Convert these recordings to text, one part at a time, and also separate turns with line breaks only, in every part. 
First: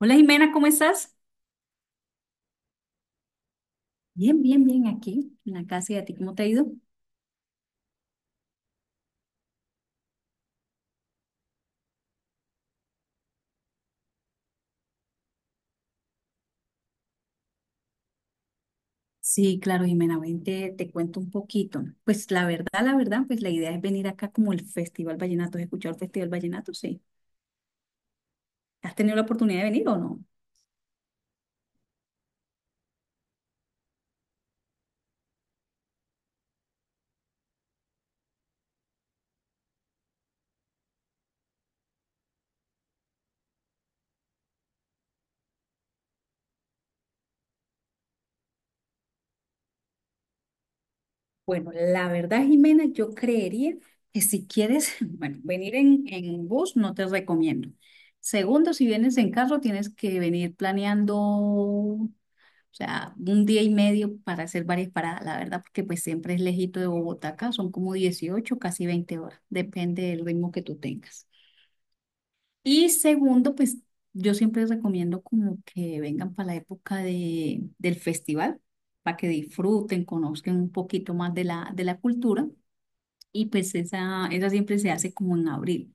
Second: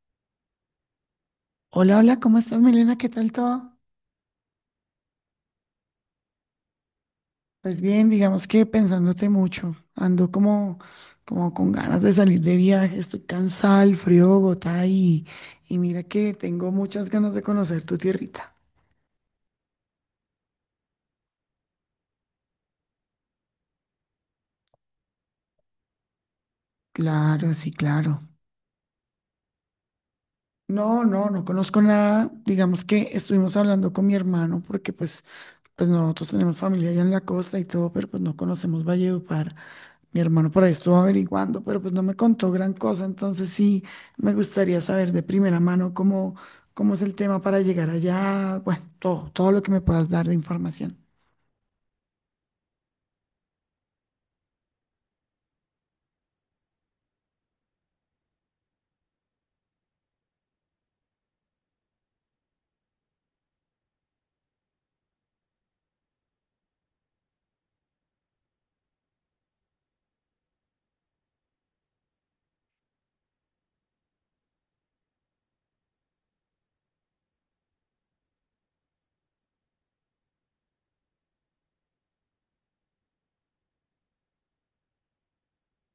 Hola, Jimena, ¿cómo estás?
Hola, hola, ¿cómo estás, Milena? ¿Qué tal todo?
Bien, bien, bien, aquí en la casa. Y a ti, ¿cómo te ha ido?
Pues bien, digamos que pensándote mucho. Ando como, como con ganas de salir de viaje, estoy cansada, el frío de Bogotá y mira que tengo muchas ganas de conocer tu tierrita.
Sí, claro, Jimena, ven, te cuento un poquito. Pues la verdad, la idea es venir acá como el Festival Vallenato. ¿Has escuchado el Festival Vallenato? Sí.
Claro, sí, claro.
¿Has tenido la oportunidad de venir o no?
No, no, no conozco nada. Digamos que estuvimos hablando con mi hermano porque nosotros tenemos familia allá en la costa y todo, pero pues no conocemos Valledupar. Mi hermano por ahí estuvo averiguando, pero pues no me contó gran cosa, entonces sí me gustaría saber de primera mano cómo, cómo es el tema para llegar allá, bueno, todo, todo lo que me puedas dar de información.
Bueno, la verdad, Jimena, yo creería que si quieres, bueno, venir en bus no te recomiendo. Segundo, si vienes en carro, tienes que venir planeando, o sea, un día y medio para hacer varias paradas, la verdad, porque pues siempre es lejito de Bogotá acá, son como dieciocho, casi 20 horas, depende del ritmo que tú tengas. Y segundo, pues yo siempre recomiendo como que vengan para la época del festival, para que disfruten, conozcan un poquito más de la cultura. Y pues esa siempre se hace como en abril,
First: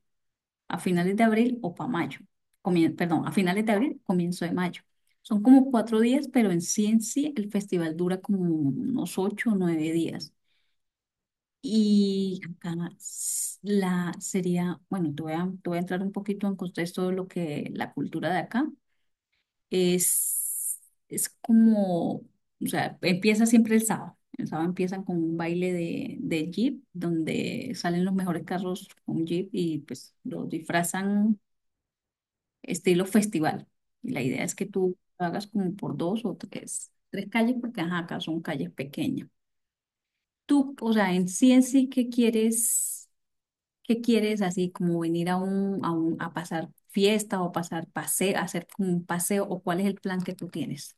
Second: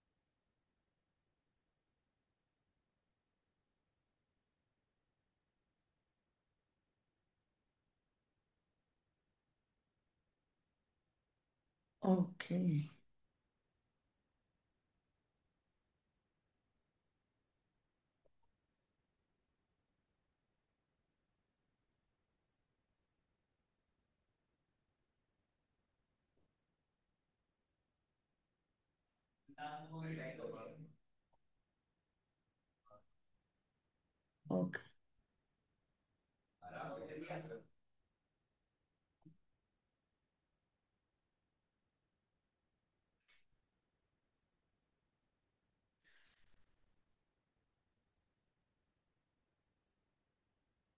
a finales de abril o para mayo. A finales de abril, comienzo de mayo. Son como cuatro días, pero en sí el festival dura como unos ocho o nueve días. Y
Ok,
acá s- la sería, bueno, te voy a entrar un poquito en contexto de lo que la cultura de acá es, es como, o sea, empieza siempre el sábado. El sábado empiezan con un baile de jeep, donde salen los mejores carros con jeep y pues los disfrazan estilo festival. Y la idea es que
ok.
tú lo hagas como por dos o tres calles, porque ajá, acá son calles pequeñas. Tú, o sea, en sí, qué quieres así como venir a pasar fiesta o pasar paseo, hacer como un paseo, o cuál es el plan que tú tienes?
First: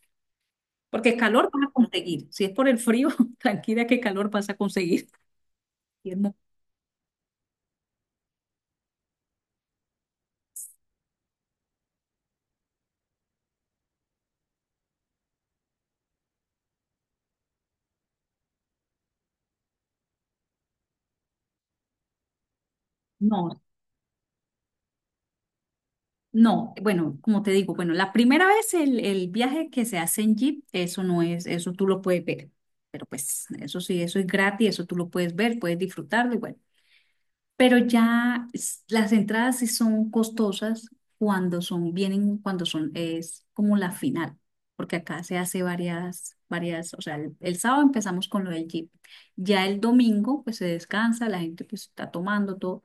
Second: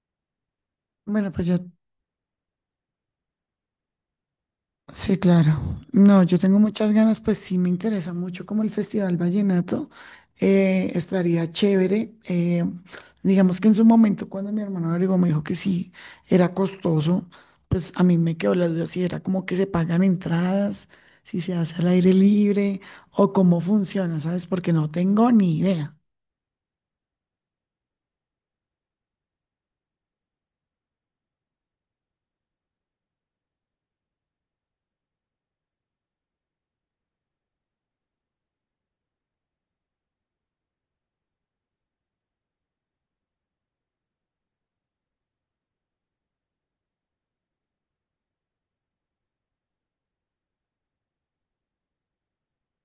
Porque
Bueno, pues
calor
yo
vas a conseguir. Si es por el frío, tranquila, que calor vas a conseguir.
sí, claro.
Y es
No,
mo-
yo tengo muchas ganas, pues sí me interesa mucho como el Festival Vallenato. Estaría chévere. Digamos que en su momento, cuando mi hermano averiguó, me dijo que sí, era costoso, pues a mí me quedó la duda si era como que se pagan entradas, si se hace al aire libre o cómo
No.
funciona, ¿sabes? Porque no tengo ni idea.
No, bueno, como te digo, bueno, la primera vez el viaje que se hace en Jeep, eso no es, eso tú lo puedes ver, pero pues eso sí, eso es gratis, eso tú lo puedes ver, puedes disfrutarlo y bueno. Pero las entradas sí son costosas cuando son, vienen cuando son, es como la final, porque acá se hace varias, o sea, el sábado empezamos con lo del Jeep, ya el domingo pues se descansa, la gente pues está tomando todo,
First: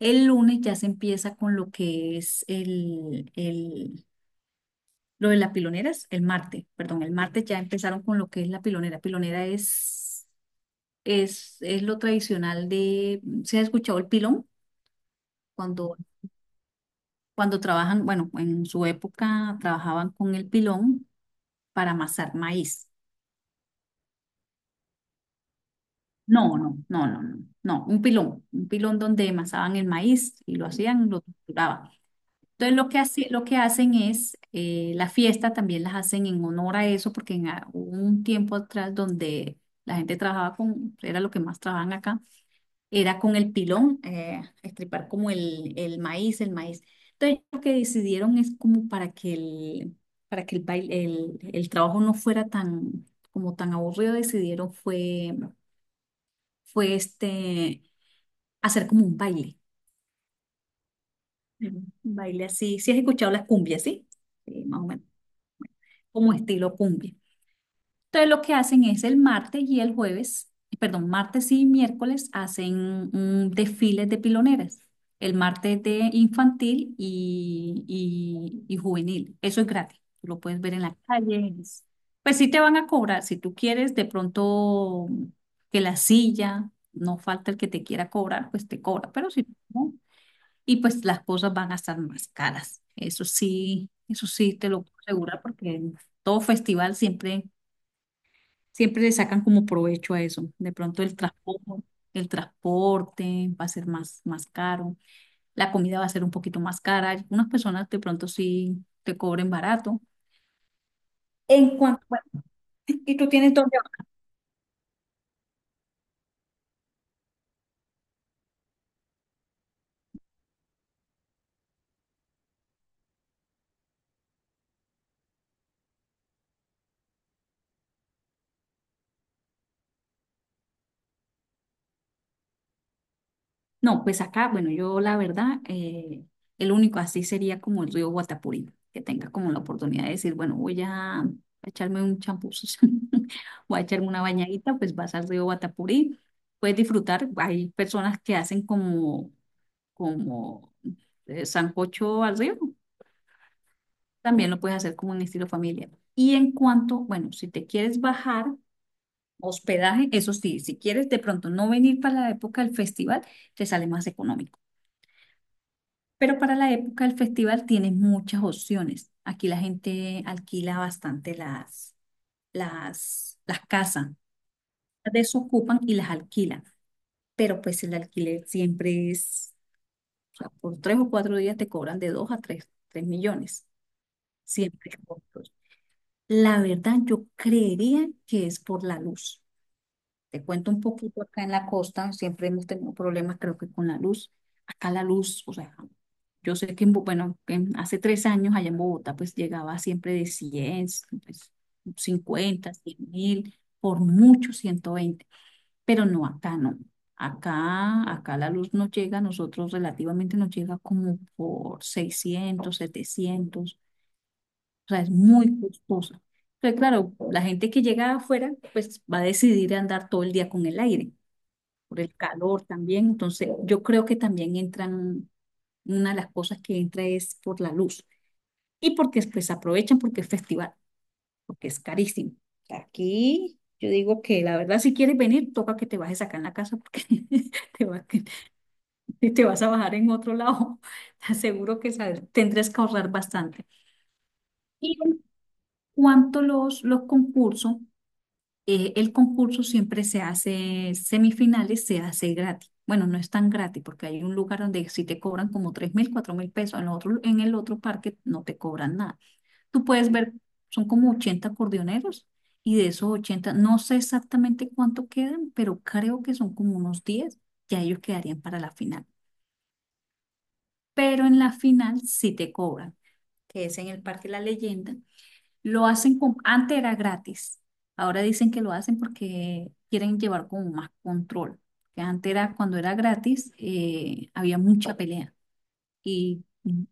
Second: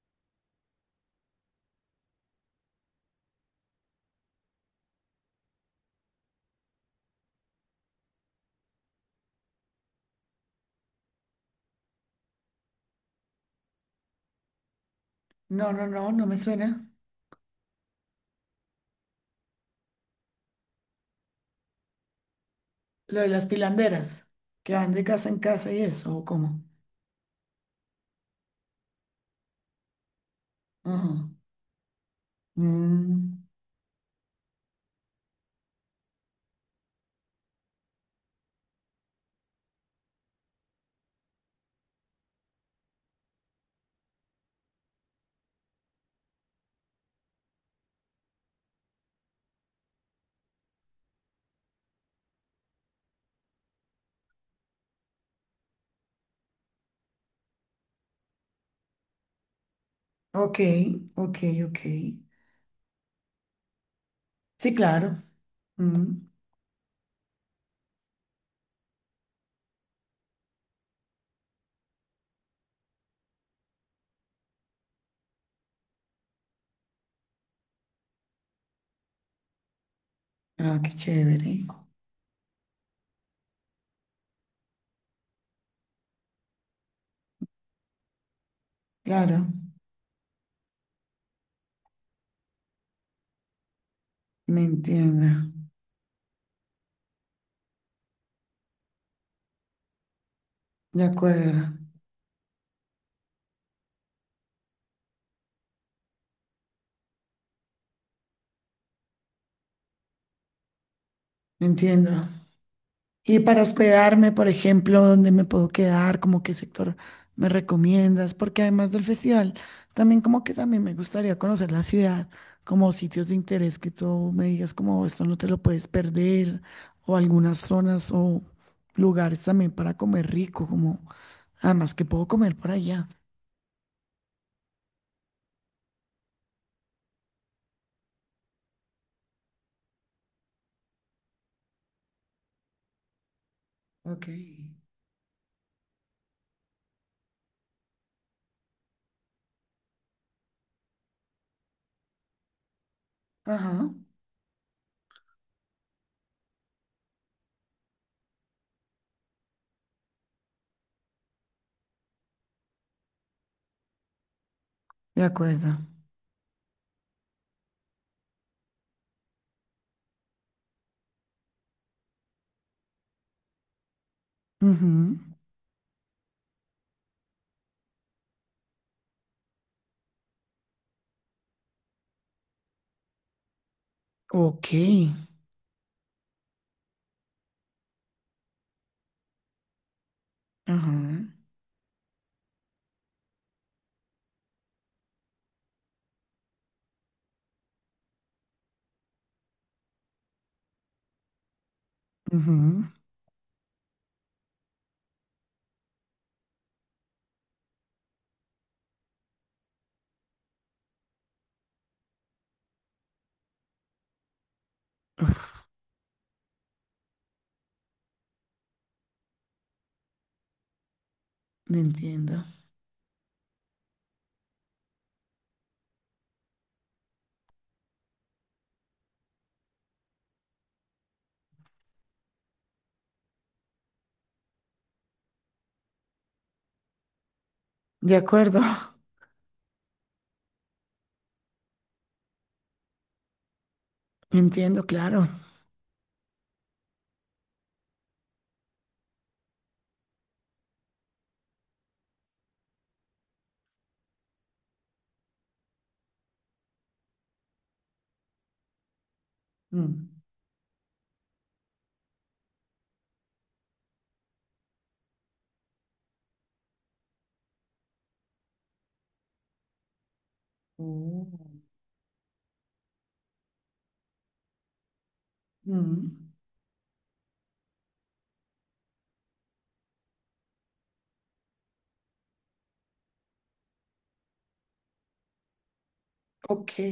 el lunes ya se empieza con lo que es lo de las piloneras, el martes ya empezaron con lo que es la pilonera. Pilonera es lo tradicional de, ¿se ha escuchado el pilón?
No, no,
cuando
no, no me suena.
Cuando trabajan, bueno, en su época trabajaban con el pilón para amasar maíz.
Lo de las pilanderas, que van de casa en casa y eso, ¿o
No,
cómo?
no, no, no, no, no, un pilón donde amasaban el maíz y lo hacían, lo
Ajá.
torturaban. Entonces lo
Mm.
que hacen es, la fiesta también las hacen en honor a eso, porque hubo un tiempo atrás donde la gente trabajaba con, era lo que más trabajaban acá, era con el pilón, estripar como el maíz, el maíz. Entonces, lo que decidieron es como para que el baile, el trabajo no fuera tan, como tan aburrido, decidieron fue este, hacer como
Ok, ok, ok.
un baile así. Si has escuchado las cumbias, ¿sí? Sí,
Sí,
más o menos,
claro. Mm.
como estilo cumbia. Entonces lo que hacen es el martes y el jueves, perdón, martes y miércoles hacen un desfile de piloneras. El martes de infantil y juvenil. Eso es gratis. Tú lo puedes ver
Ah,
en
qué
la calle.
chévere.
Pues sí te van a cobrar. Si tú quieres de pronto que la silla, no falta el que te quiera cobrar, pues te cobra. Pero
Claro,
si no, y pues las cosas van a estar más caras. Eso sí
me
te lo puedo
entiendo.
asegurar, porque todo festival siempre siempre le sacan como provecho a eso. De
De
pronto el
acuerdo,
transporte, el transporte va a ser más, más caro, la comida va a ser un poquito más cara. Algunas personas de pronto sí te cobren barato.
me
En cuanto, bueno,
entiendo.
¿y tú
Y
tienes
para
dónde?
hospedarme, por ejemplo, ¿dónde me puedo quedar? ¿Cómo qué sector me recomiendas? Porque además del festival, también como que también me gustaría conocer la ciudad, como sitios de interés que tú me digas como esto no te lo puedes perder, o algunas zonas o lugares también para comer rico, como además que puedo comer por allá.
No, pues acá, bueno, yo la verdad, el único así sería como el río Guatapurí, que tenga como la oportunidad de decir, bueno, voy a echarme un champús, voy a echarme una
Ok.
bañadita, pues vas al río Guatapurí, puedes disfrutar. Hay personas que hacen como sancocho al río,
Ajá.
también lo puedes hacer como un estilo familia. Y en cuanto, bueno, si te quieres bajar, hospedaje, eso sí, si quieres de pronto no venir para la época del festival, te sale más económico.
De acuerdo.
Pero para la época del festival tienes muchas opciones. Aquí la gente alquila bastante las casas, las
Ujú.
desocupan y las alquilan. Pero pues el alquiler siempre es, o sea, por tres o cuatro días te cobran de dos a tres millones.
Ok.
Siempre cortos. La verdad, yo creería que es por la luz. Te cuento un
Ajá.
poquito, acá en la costa, siempre hemos tenido problemas, creo que con la luz. Acá la luz, o sea, yo sé que, en Bo- bueno, en- hace tres años allá en Bogotá, pues llegaba siempre de cien, pues, 50,
Ujú.
100 mil, por mucho ciento veinte, pero no, acá no. Acá la luz nos llega, a nosotros relativamente nos llega como por seiscientos, setecientos, o sea, es muy costosa. Entonces, claro, la gente que llega de afuera pues va a decidir andar todo el día con el aire, por el
Entiendo.
calor también. Entonces, yo creo que también entran, una de las cosas que entra es por la luz. Y porque pues aprovechan porque es festival, porque es carísimo. Aquí yo digo que, la verdad, si quieres venir, toca que te bajes acá en la casa, porque te va-
De acuerdo.
que te vas a bajar en otro lado. Te aseguro que sabes, tendrás que ahorrar bastante.
Entiendo,
Y en
claro.
cuanto a los concursos, el concurso siempre se hace, semifinales se hace gratis. Bueno, no es tan gratis porque hay un lugar donde si te cobran como 3 mil, 4 mil pesos, en el otro parque no te cobran nada. Tú
Mm.
puedes ver, son como 80 acordeoneros y de esos 80 no sé exactamente cuánto quedan, pero creo que son como unos diez. Ya ellos quedarían para la final. Pero en la
Mm.
final sí te cobran, que es en el Parque La Leyenda. Lo hacen
Mm.
con, antes era gratis, ahora dicen que lo hacen porque quieren llevar como más control. Que antes era, cuando era gratis, había mucha pelea y
Ok.
m-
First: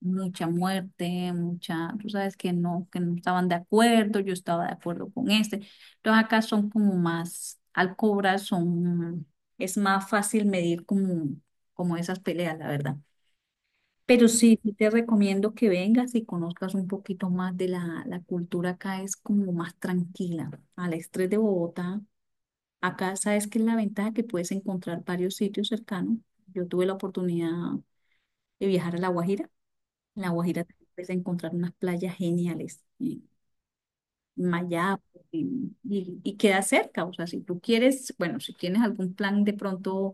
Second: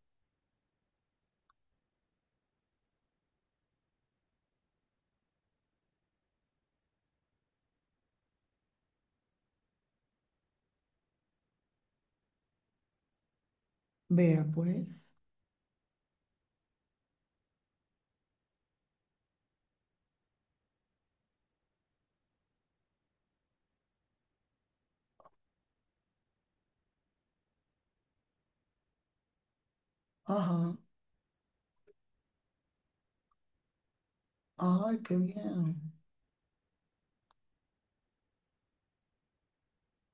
mucha muerte, mucha, tú sabes que no estaban de acuerdo, yo estaba de acuerdo con este. Entonces acá son como más, al cobrar son, es más fácil medir como, como esas peleas, la verdad. Pero
Vea
sí, sí
pues.
te recomiendo que vengas y conozcas un poquito más de la cultura acá, es como más tranquila. Al estrés de Bogotá, acá sabes que es la ventaja, que puedes encontrar varios sitios cercanos. Yo tuve la oportunidad de viajar a La Guajira. En La Guajira
Ajá.
también puedes encontrar unas playas geniales, en
Ay,
Mayap,
qué bien.
y queda cerca. O sea, si tú quieres, bueno, si tienes algún plan de pronto,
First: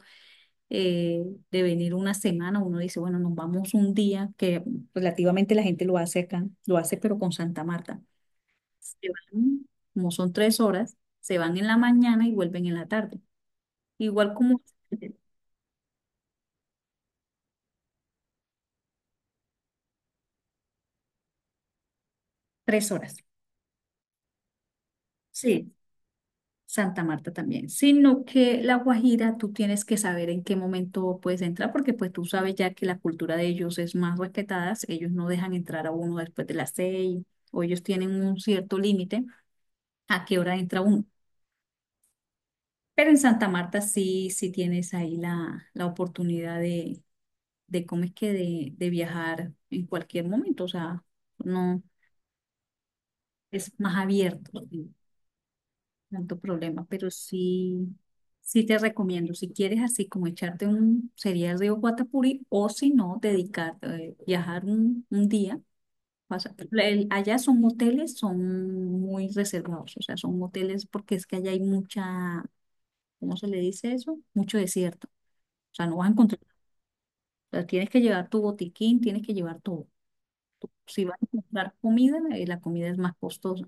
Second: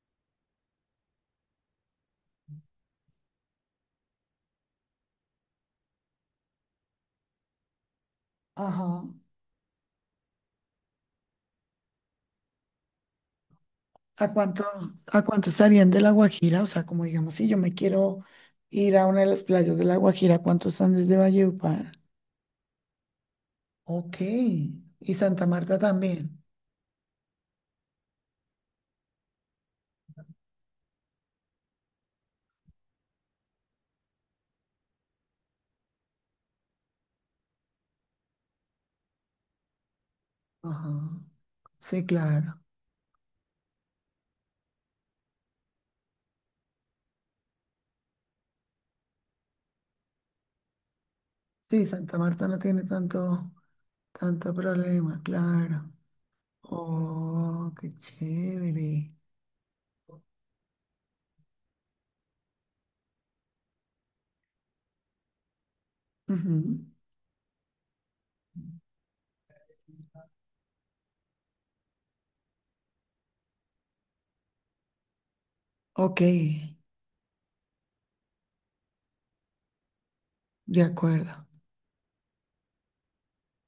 eh, de venir una semana, uno dice, bueno, nos vamos un día, que relativamente la gente lo hace acá, lo hace pero con Santa Marta. Se
Ajá.
van, como son tres horas, se van en la mañana y vuelven en la tarde.
¿A
Igual como
cuánto, a cuánto estarían de La Guajira? O sea, como digamos, si yo me quiero ir a una de las playas de La Guajira, ¿cuánto están desde Valledupar?
tres horas.
Ok. Y Santa
Sí,
Marta también.
Santa Marta también. Sino que La Guajira, tú tienes que saber en qué momento puedes entrar, porque pues tú sabes ya que la cultura de ellos es más respetada, ellos no dejan entrar a uno después de las seis, o ellos tienen un cierto límite a qué hora entra
Ajá.
uno.
Sí, claro.
Pero en Santa Marta sí, sí tienes ahí la oportunidad de ¿cómo es que? De viajar en cualquier momento, o sea, no,
Sí, Santa Marta no tiene tanto,
es más
tanto
abierto, sin
problema, claro.
tanto problema, pero
Oh,
sí,
qué
sí te
chévere.
recomiendo, si quieres así como echarte un, sería el río Guatapuri, o si no, dedicar, viajar un día.
Ujú.
Allá son moteles, son muy reservados, o sea, son moteles porque es que allá hay mucha, ¿cómo se le dice eso? Mucho desierto. O sea, no vas a
Ok,
encontrar, o sea, tienes que llevar tu botiquín, tienes que llevar todo.
de
Si vas a
acuerdo.
comprar comida, la comida es más costosa.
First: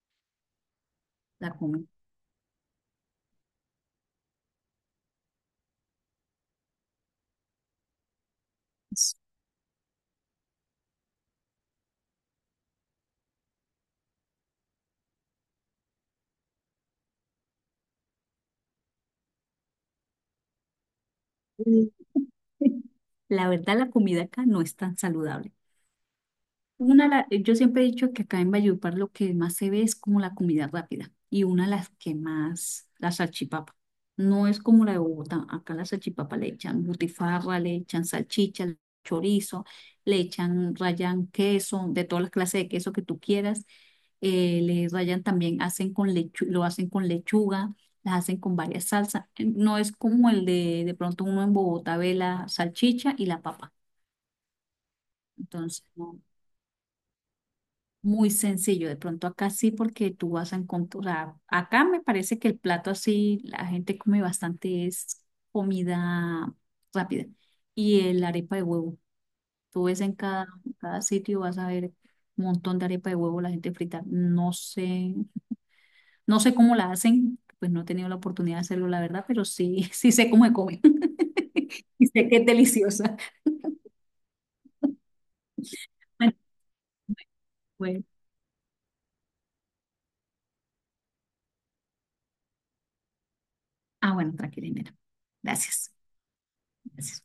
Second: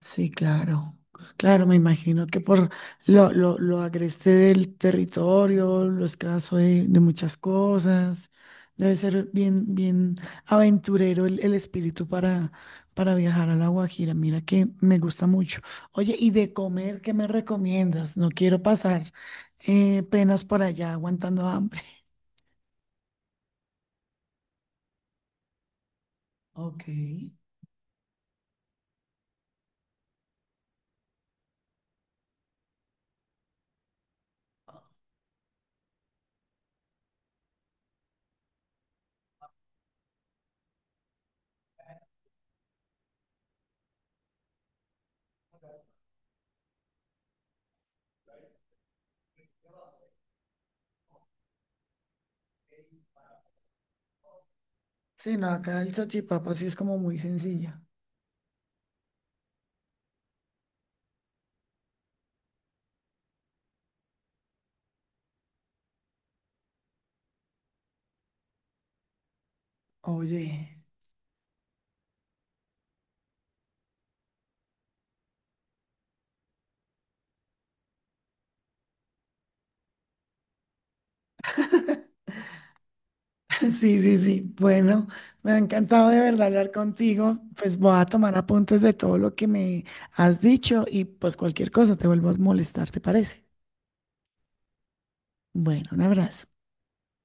Sí, claro.
La
Claro, me
comida.
imagino que por lo agreste del territorio, lo escaso de muchas cosas, debe
es-
ser bien, bien aventurero el espíritu para viajar a La Guajira. Mira que me gusta mucho. Oye, ¿y de comer qué me recomiendas? No quiero pasar penas por allá aguantando hambre.
La verdad, la comida acá no es tan saludable.
Ok.
Yo siempre he dicho que acá en Valledupar lo que más se ve es como la comida rápida, y una de las que más, la salchipapa. No es como la de Bogotá, acá la salchipapa le echan butifarra, le echan salchicha, chorizo, le echan, rayan queso, de todas las clases de queso que tú quieras. Le rayan también, hacen con lo hacen con lechuga, las hacen con varias salsas. No es como el de pronto uno en Bogotá ve la salchicha y la papa.
Sí, no, acá
Entonces,
el
no.
salchipapa sí es como muy sencilla.
Muy sencillo, de pronto acá sí, porque tú vas a encontrar, o sea, acá me parece que el plato así, la gente come bastante es comida rápida. Y el arepa de huevo, tú ves en
Oye.
cada sitio, vas a ver un montón de arepa de huevo, la gente frita. No sé, no sé cómo la hacen, pues no he tenido la oportunidad de hacerlo, la verdad, pero sí, sí sé cómo se come. Y sé que es deliciosa.
Sí, sí, sí. Bueno, me ha encantado de
Bueno,
verdad hablar contigo. Pues voy
pues,
a tomar apuntes de todo lo que me has dicho y pues cualquier cosa te vuelvo a molestar, ¿te parece?
ah, bueno, tranquila, Inés.
Bueno,
Gracias.
un abrazo.
Gracias.